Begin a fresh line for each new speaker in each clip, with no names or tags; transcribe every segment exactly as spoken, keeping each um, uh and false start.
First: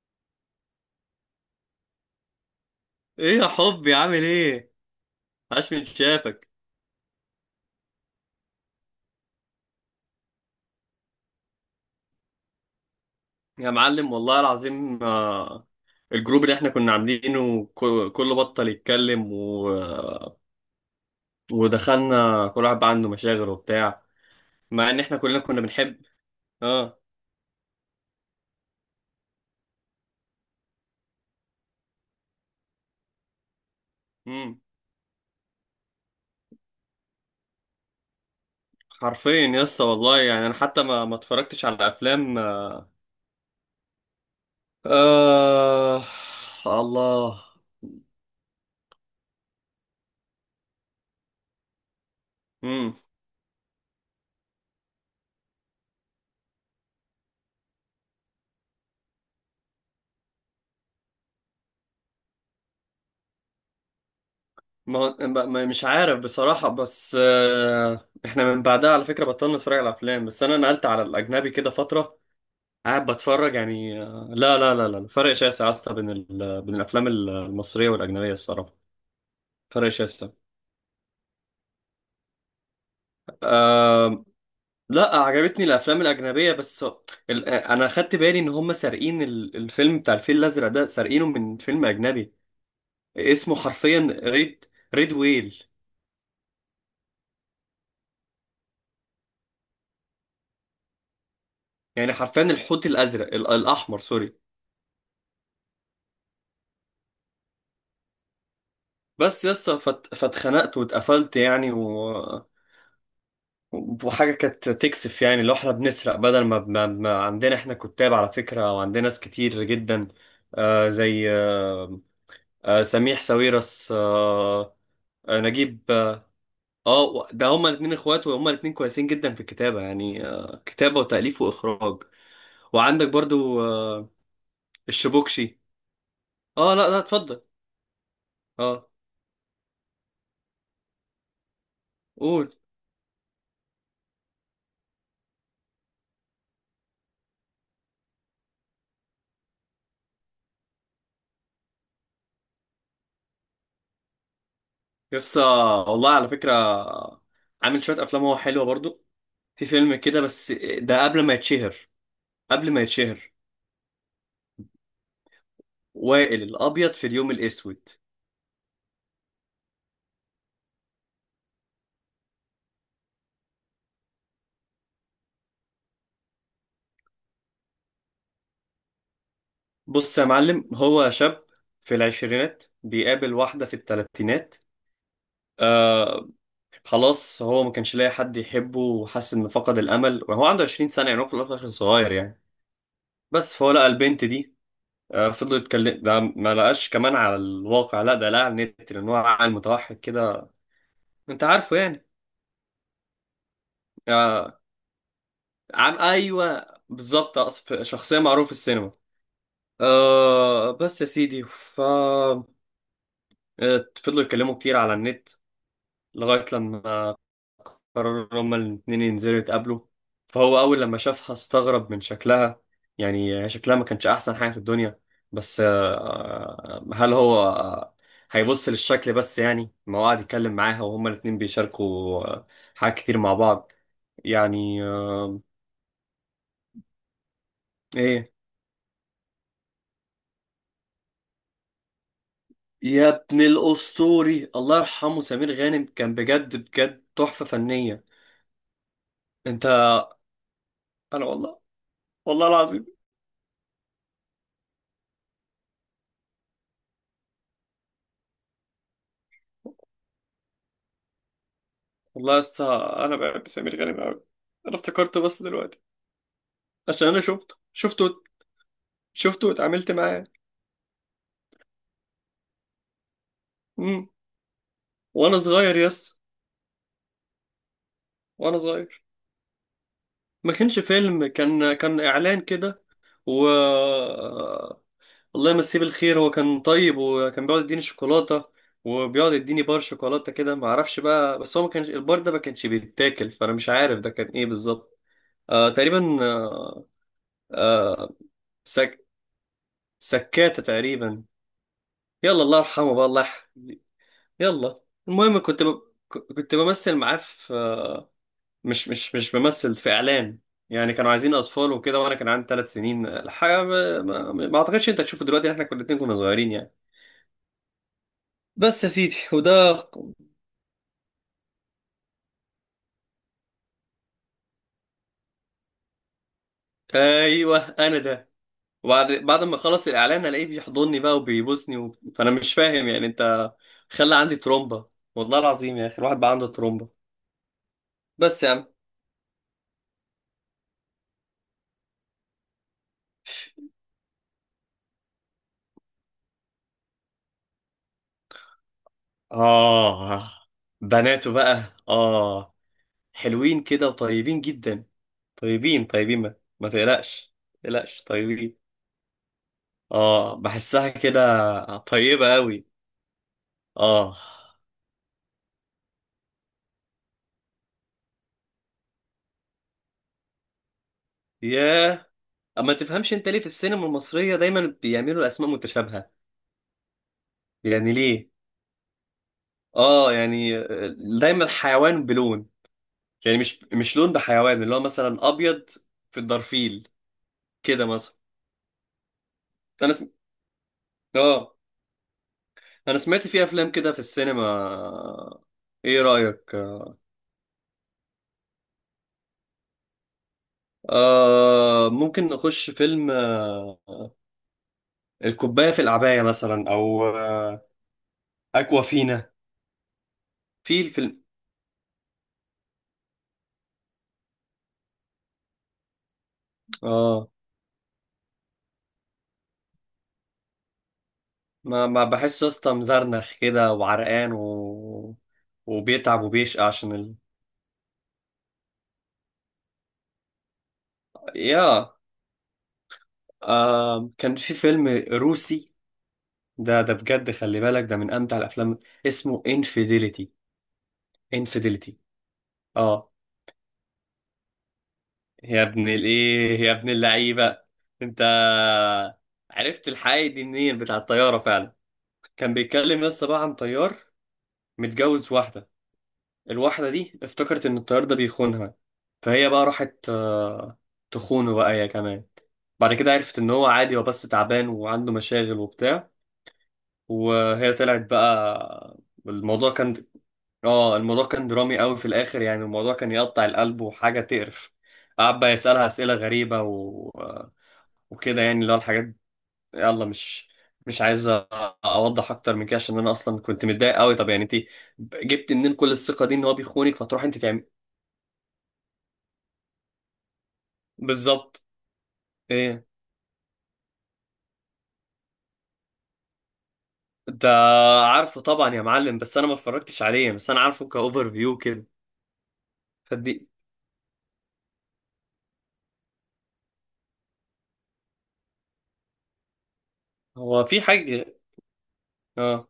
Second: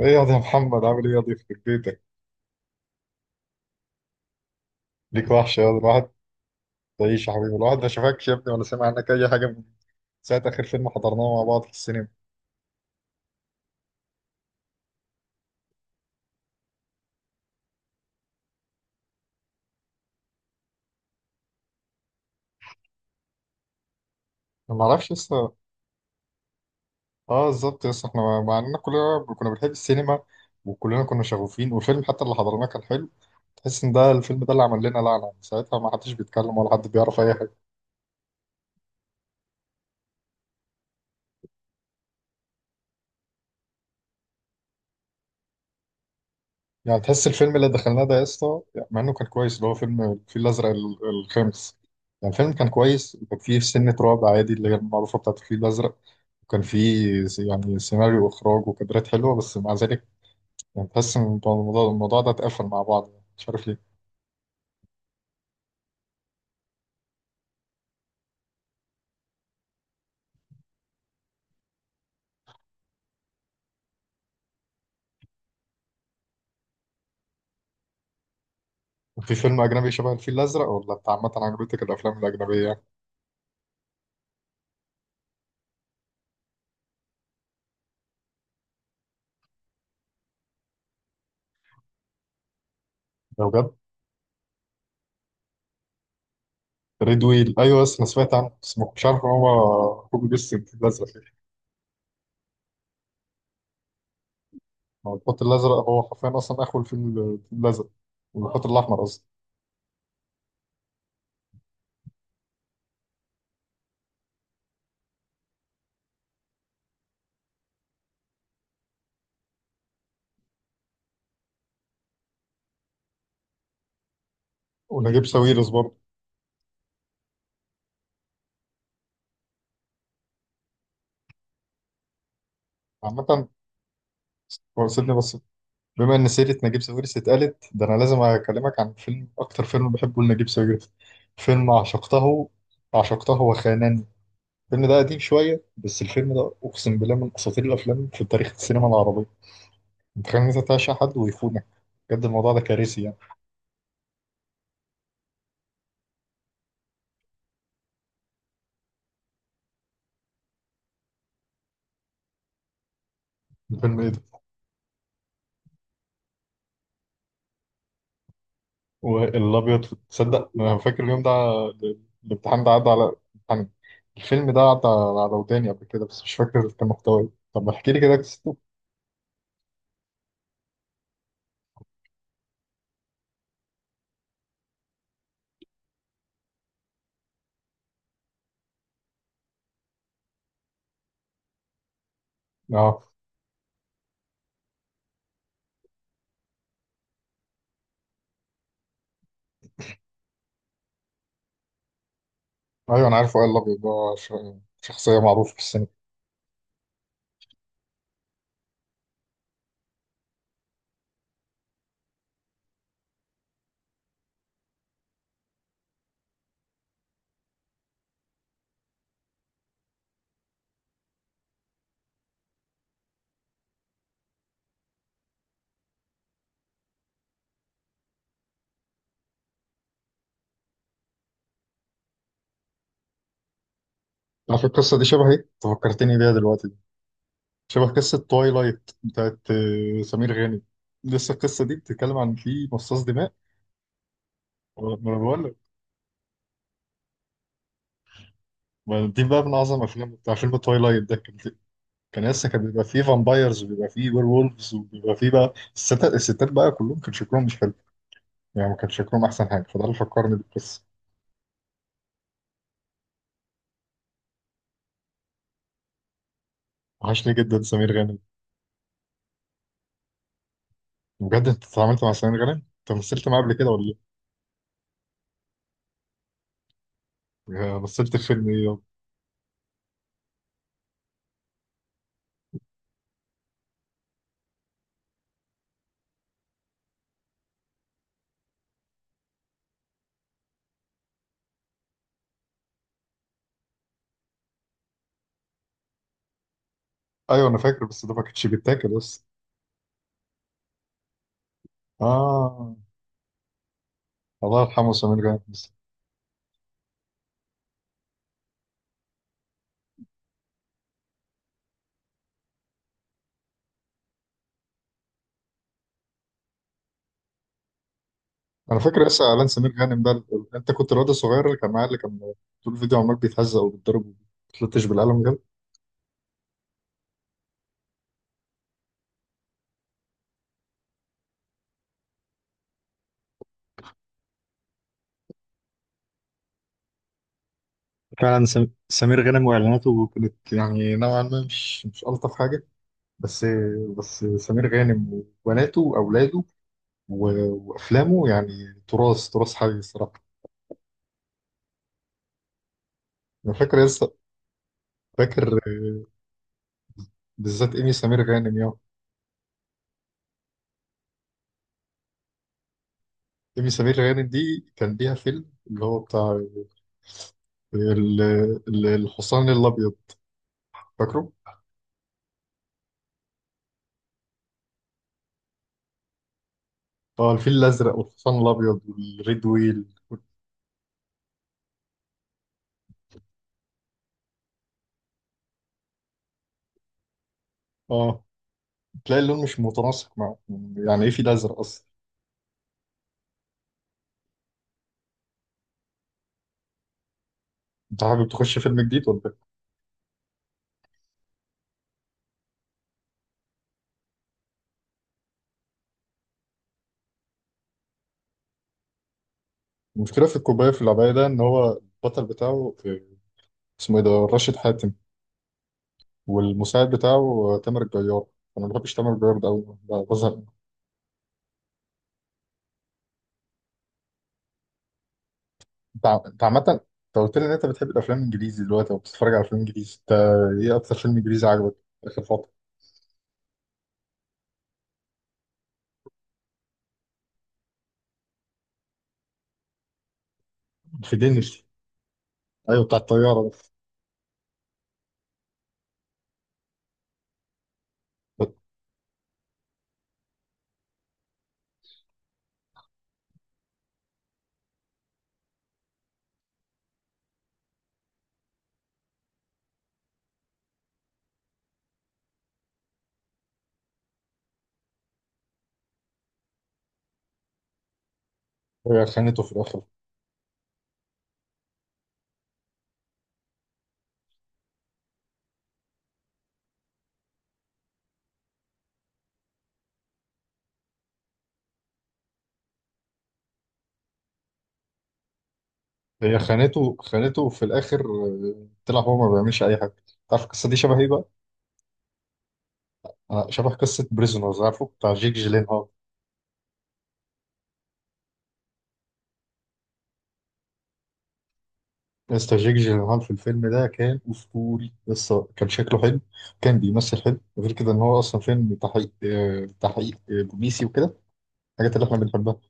ايه ياض؟ يا ده محمد عامل ايه ياض في بيتك؟
ايه يا حبي، عامل ايه؟
ليك وحش
عاش
ياض
من
الواحد.
شافك.
تعيش يا حبيبي، الواحد ما شافكش يا ابني ولا سمع عنك اي حاجه من ساعه اخر فيلم حضرناه مع بعض في السينما.
يا معلم والله العظيم. آه، الجروب اللي احنا كنا عاملينه كو- كله بطل يتكلم و... ودخلنا، كل واحد بقى عنده مشاغل وبتاع.
أنا ما
مع ان
اعرفش
احنا كلنا
لسه.
كنا بنحب. اه
اه بالظبط، لسه احنا مع اننا كلنا كنا بنحب السينما وكلنا كنا شغوفين، والفيلم حتى اللي حضرناه كان حلو. تحس ان ده الفيلم ده
امم
اللي عمل لنا لعنه، من ساعتها ما حدش بيتكلم ولا حد بيعرف اي حاجه.
حرفيا يا اسطى والله، يعني انا حتى ما ما اتفرجتش على افلام. آه
يعني تحس
الله.
الفيلم اللي دخلناه ده يا اسطى، يعني مع انه كان كويس، اللي هو فيلم الفيل الازرق ال- الخامس. يعني الفيلم كان
امم
كويس وكان فيه سنة رعب عادي، اللي هي المعروفة بتاعت الفيل الازرق. وكان فيه س- يعني سيناريو واخراج وكادرات حلوة، بس مع ذلك يعني تحس ان الموضوع الموضوع ده اتقفل مع بعض، يعني مش عارف ليه.
ما ما- ما- مش عارف بصراحة، بس آه، احنا من بعدها على فكرة بطلنا نتفرج على افلام، بس انا نقلت على الاجنبي كده فترة قاعد بتفرج. يعني آه، لا لا لا لا، فرق شاسع يا اسطى بين ال... بين الافلام المصريه والاجنبيه الصراحه.
في فيلم
فرق
اجنبي شبه
شاسع.
الفيل الازرق، ولا انت عامة عجبتك الافلام الاجنبيه يعني؟
أه... لا، عجبتني الافلام الاجنبيه، بس ال... انا خدت بالي ان هم سارقين ال... الفيلم بتاع الفيل الازرق ده، سارقينه من فيلم اجنبي
لو
اسمه
بجد.
حرفيا ريد. ريد ويل.
ريد ويل، ايوه بس انا سمعت عنه، بس ما كنتش عارف ان هو كوبي بيست الفيل الازرق.
يعني حرفيا الحوت الازرق، ال... الاحمر، سوري.
ما هو الخط الازرق هو حرفيا اصلا اخو الفيل الفيل الازرق. والخط الاحمر قصدي.
بس يا اسطى، فت... فاتخنقت واتقفلت يعني و... وحاجة كانت تكسف، يعني لو احنا بنسرق بدل ما, ما, ما عندنا احنا كتاب على فكرة، وعندنا ناس كتير جدا. آه زي آه آه سميح ساويرس، آه
ونجيب
آه
ساويرس
نجيب،
برضه.
اه آه، ده هما الاتنين اخوات، وهما الاتنين كويسين جدا في الكتابة. يعني آه كتابة وتأليف وإخراج. وعندك
عامة
برضو آه
ورثتني بس.
الشبوكشي.
بما إن سيرة
اه
نجيب
لا لا،
ساويرس
اتفضل.
اتقالت، ده أنا لازم أكلمك
اه
عن فيلم، أكتر فيلم بحبه لنجيب ساويرس. فيلم عشقته.
قول.
عشقته وخانني. الفيلم ده قديم شوية، بس الفيلم ده أقسم بالله من أساطير الأفلام في تاريخ السينما العربية. متخيل إن أنت تعشق حد ويخونك؟ بجد الموضوع ده كارثي يعني.
يس. آه، والله على فكرة، آه، عامل شوية أفلام هو حلوة برضو. في فيلم كده بس، آه، ده قبل ما يتشهر، قبل ما يتشهر.
الفيلم إيه ده؟
وائل الأبيض في اليوم الأسود.
والأبيض تصدق أنا فاكر اليوم ده. ال- الامتحان ده عدى على. الامتحان. الفيلم ده عدى على وداني قبل كده، بس مش فاكر كان محتواه إيه. طب احكي لي كده.
بص يا معلم، هو شاب في العشرينات بيقابل واحدة في التلاتينات. آه خلاص، هو ما كانش لاقي حد يحبه وحس إنه فقد الأمل، وهو عنده 20 سنة، يعني هو في الأول وفي الآخر صغير يعني.
اه،
بس فهو لقى البنت دي. آه فضل يتكلم، ده ما لقاش كمان على الواقع، لا، ده لقى على النت، لأن هو عقل متوحد كده، أنت عارفه يعني.
ايوه انا عارف وائل الابيض ده. ش-
آه
شخصيه معروفه في السينما.
عم أيوه بالظبط، أقصد- شخصية معروفة في السينما. آه بس يا سيدي، ف آه، فضلوا يتكلموا كتير على النت لغاية لما قرروا هما الاتنين ينزلوا يتقابلوا. فهو أول لما شافها استغرب من شكلها، يعني شكلها ما كانش أحسن حاجة في الدنيا. بس آه، آه، هل هو آه، هيبص للشكل بس؟ يعني ما هو قاعد يتكلم معاها وهما الاتنين بيشاركوا آه، حاجات كتير مع بعض
على فكره
يعني
القصه دي شبه ايه؟
آه،
انت فكرتني بيها دلوقتي. شبه قصه
إيه.
توايلايت بتاعت آه، سمير غانم. لسه القصه دي بتتكلم عن في مصاص
يا
دماء.
ابن الأسطوري، الله
ولا- ما انا
يرحمه
بقول
سمير
لك.
غانم، كان بجد بجد تحفة فنية.
ما دي بقى من
أنت
اعظم افلام، بتاع فيلم توايلايت ده
أنا
كان.
والله.
كان
والله
لسه كان بيبقى
العظيم.
فيه فامبايرز، وبيبقى فيه وير وولفز، وبيبقى فيه بقى الستات، الستات بقى كلهم كان شكلهم مش حلو. يعني ما كان شكلهم احسن حاجه، فده اللي فكرني بالقصه.
والله لسه انا بحب سمير غانم قوي. انا افتكرت بس دلوقتي، عشان انا
وحشني
شفته
جدا سمير
شفته
غانم.
شفته واتعاملت معاه.
بجد انت اتعاملت مع سمير غانم؟ انت مثلت معاه قبل كده ولا؟
امم وانا صغير. يس،
يا مثلت الفيلم
وانا
ايه يابا؟
صغير. ما كانش فيلم، كان كان اعلان كده. و الله يمسيه بالخير، هو كان طيب وكان بيقعد يديني شوكولاته، وبيقعد يديني بار شوكولاته كده، ما اعرفش بقى، بس هو ما كانش البار ده، ما كانش بيتاكل، فانا مش عارف ده كان ايه بالظبط. آه تقريبا. آه
ايوه انا فاكر، بس
آه
ده ما كانش بيتاكل
سك...
بس.
سكاته تقريبا. يلا، الله
اه.
يرحمه بقى، الله يح-
الله
يلا.
يرحمه سمير
المهم،
غانم
كنت
بس.
ب... كنت بمثل معاه في، مش مش مش بمثل، في اعلان. يعني كانوا عايزين اطفال وكده، وانا كان عندي ثلاث سنين الحقيقه، ما... ما... ما اعتقدش انت هتشوفه دلوقتي، احنا كنا الاتنين كنا صغيرين يعني.
انا
بس يا
فاكر
سيدي،
لسه اعلان سمير
وده
غانم ده، ال- ال- انت كنت الواد الصغير اللي كان معاه اللي كان طول الفيديو عمال بيتهزق وبيتضرب وبيتلطش بالقلم جنب.
ايوه انا ده. وبعد بعد ما خلص الاعلان الاقيه بيحضني بقى وبيبوسني و... فانا مش فاهم يعني. انت خلى عندي ترومبا، والله العظيم يا اخي، الواحد بقى عنده ترومبا. بس
فعلا
يا
سم...
عم،
سمير غانم واعلاناته كانت يعني نوعا ما مش مش ألطف حاجة. بس. بس سمير غانم وبناته وأولاده و- وأفلامه يعني تراث، تراث حي الصراحة.
آه بناته بقى، آه
أنا
حلوين
فاكر
كده
لسه.
وطيبين جدا.
فاكر.
طيبين طيبين، ما, ما تقلقش ما
بالذات إيمي
تقلقش،
سمير غانم.
طيبين. اه بحسها كده طيبة قوي.
إيمي سمير
اه
غانم دي كان ليها فيلم اللي هو بتاع ال- ال- الحصان الأبيض. فاكره؟
ياه، اما تفهمش انت ليه في السينما المصرية دايما بيعملوا اسماء متشابهة؟
اه، الفيل
يعني
الأزرق
ليه؟
والحصان الأبيض والريد ويل.
اه يعني آه، دايما حيوان بلون، يعني مش مش لون بحيوان، اللي هو مثلا ابيض في الدرفيل كده مثلا.
اه، تلاقي اللون مش
انا سم...
متناسق معه، يعني يعني إيه فيل
اه
أزرق أصلا؟
انا سمعت في افلام كده في السينما. ايه رأيك؟
أنت حابب تخش فيلم جديد ولا إيه؟
آه ممكن نخش فيلم. آه الكوباية في العباية مثلا، أو آه أكوا فينا.
المشكلة في الكوباية
في
في العباية
الفيلم
ده إن هو البطل بتاعه آه، اسمه إيه ده؟ راشد حاتم. والمساعد بتاعه
آه
آه، تامر الجيار. أنا ما بحبش تامر الجيار ده أوي. بزهق.
ما, ما بحسه يا اسطى مزرنخ كده وعرقان، و...
انت ع-
وبيتعب
انت عامة
وبيشقى
انت
عشان ال...
قلت لي ان انت بتحب الافلام الانجليزي دلوقتي، او بتتفرج على افلام انجليزي انت. ايه اكتر فيلم انجليزي عجبك
يا.
اخر فترة؟
آه كان في فيلم روسي، ده ده بجد خلي بالك، ده من أمتع الأفلام، اسمه انفيديليتي.
في دينش.
انفيديليتي.
ايوه بتاع
آه
الطيارة.
يا ابن الإيه يا ابن اللعيبة، أنت عرفت الحقيقة دي منين؟ بتاع الطيارة فعلا. كان بيتكلم لسه بقى عن طيار متجوز واحدة، الواحدة دي افتكرت إن الطيار ده بيخونها، فهي بقى راحت آه، تخونه بقى هي كمان. بعد كده عرفت إن هو عادي، هو بس تعبان وعنده مشاغل وبتاع، وهي طلعت بقى.
ده هي خانته في
الموضوع
الاخر؟
كان، اه الموضوع كان درامي قوي في الآخر، يعني الموضوع كان يقطع القلب وحاجة تقرف. قعد بقى يسألها أسئلة غريبة و... وكده يعني، اللي هو الحاجات. يلا، مش مش عايز أ- اوضح اكتر من كده، عشان انا اصلا كنت متضايق قوي. طب يعني انت جبت منين كل الثقه دي،
هي
ان هو
خانته،
بيخونك فتروح انت
خانته في
تعمل؟
الاخر، آه، طلع هو ما بيعملش اي حاجة. تعرف القصة دي شبه ايه بقى؟
بالظبط. ايه
آه، شبه قصة بريزونرز، عارفه بتاع جيك جيلينهال.
ده؟ عارفه طبعا يا معلم، بس انا ما اتفرجتش عليه، بس انا عارفه كاوفر فيو كده.
لسه جيك جيلينهال في
فدي
الفيلم ده كان اسطوري، لسه كان شكله حلو. كان بيمثل حلو، غير كده ان هو اصلا فيلم تحقيق، آه، تحقيق آه،
هو في
بوليسي وكده.
حاجه.
الحاجات اللي احنا بنحبها.
اه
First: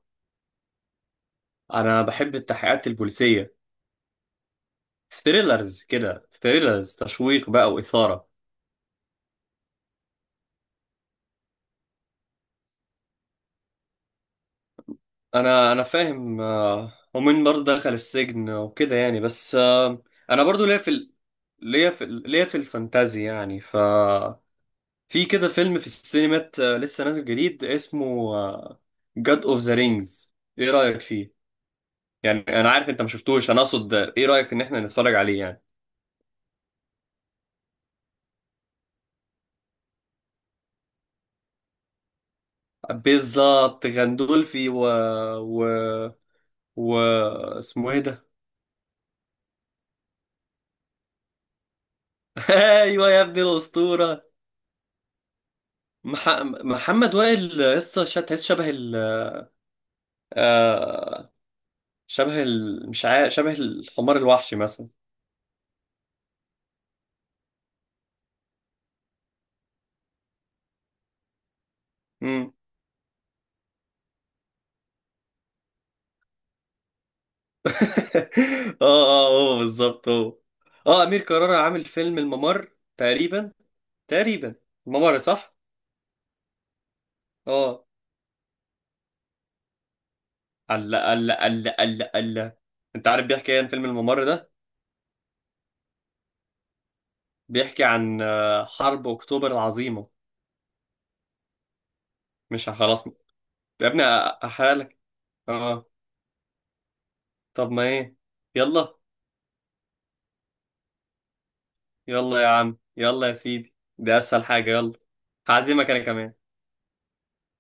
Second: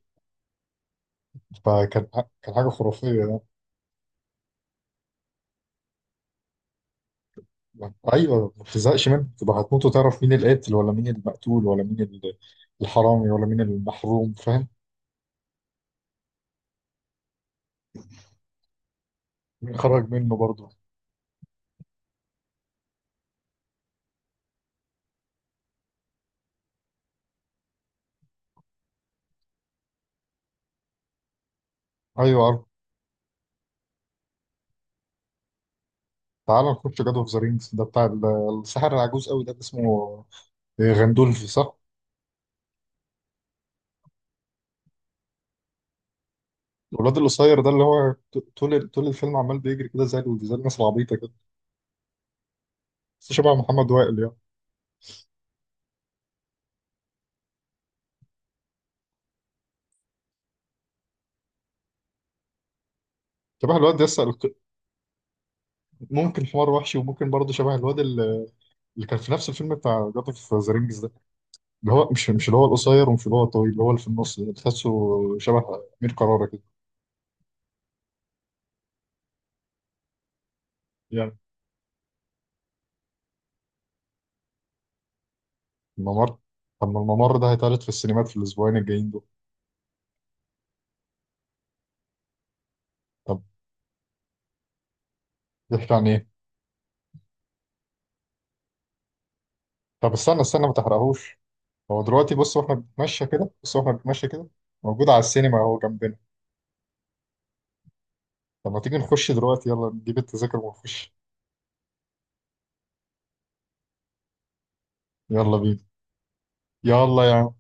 انا
فكان ح-
بحب
كان حاجة
التحقيقات
خرافية يعني.
البوليسيه. ثريلرز كده، ثريلرز تشويق بقى واثاره.
أيوة ما بتزهقش منه، تبقى هتموت وتعرف مين القاتل ولا مين المقتول ولا مين ال- الحرامي ولا مين المحروم، فاهم؟
انا انا فاهم آه، ومين برضه دخل السجن وكده يعني، بس
مين
آه،
خرج منه
انا برضه
برضه.
ليا في ال... ليا في ال- ليا في الفانتازي يعني. ف في كده فيلم في السينمات، آه، لسه نازل جديد اسمه جاد اوف ذا رينجز. ايه رأيك فيه؟ يعني
أيوة عارف.
انا عارف انت ما شفتوش، انا اقصد ايه رأيك ان احنا نتفرج عليه يعني.
تعال نخش جاد أوف ذا رينجز ده، بتاع ال- الساحر العجوز قوي ده اللي اسمه غندولف صح؟
بالظبط، غندولفي، و و و
الواد القصير ده اللي
اسمه ايه
هو
ده؟
ط- طول طول الفيلم عمال بيجري كده زي ال- زي الناس العبيطة كده.
ايوه يا
بس
ابني
شبه محمد وائل
الاسطوره.
يعني.
مح... محمد وائل. لسه شا- تحس شبه، آه شبه ال... مش عارف، شبه
شبه الواد
الحمار
يسأل.
الوحشي مثلا.
ممكن حمار وحشي، وممكن برضه شبه الواد اللي، اللي كان في نفس الفيلم بتاع جاد أوف ذا رينجز، اللي هو مش مش
امم
اللي هو القصير، ومش اللي هو الطويل، اللي هو اللي في النص ده تحسه شبه أمير كرارة كده
اه اه هو بالظبط هو. اه امير
يعني.
كرارة عامل فيلم الممر. تقريبا، تقريبا، الممر صح.
الممر. طب ما الممر ده هيتعرض
اه
في السينمات في الأسبوعين الجايين دول.
الله الله الله الله الله. انت عارف
طب
بيحكي ايه عن فيلم الممر ده؟
بيحكي عن إيه؟
بيحكي عن آه، حرب اكتوبر العظيمه.
طب استنى استنى، ما تحرقهوش. هو دلوقتي بص
مش ه-
واحنا
خلاص
بنتمشى كده، بص
يا
واحنا
ابني،
بنتمشى
أ-
كده،
احرق لك.
موجود على السينما اهو
اه
جنبنا.
طب ما ايه،
طب ما
يلا.
تيجي نخش دلوقتي، يلا نجيب التذاكر ونخش.
يلا يا عم، يلا يا سيدي، دي اسهل حاجه، يلا.
يلا بينا.
هعزمك انا كمان.
يلا يا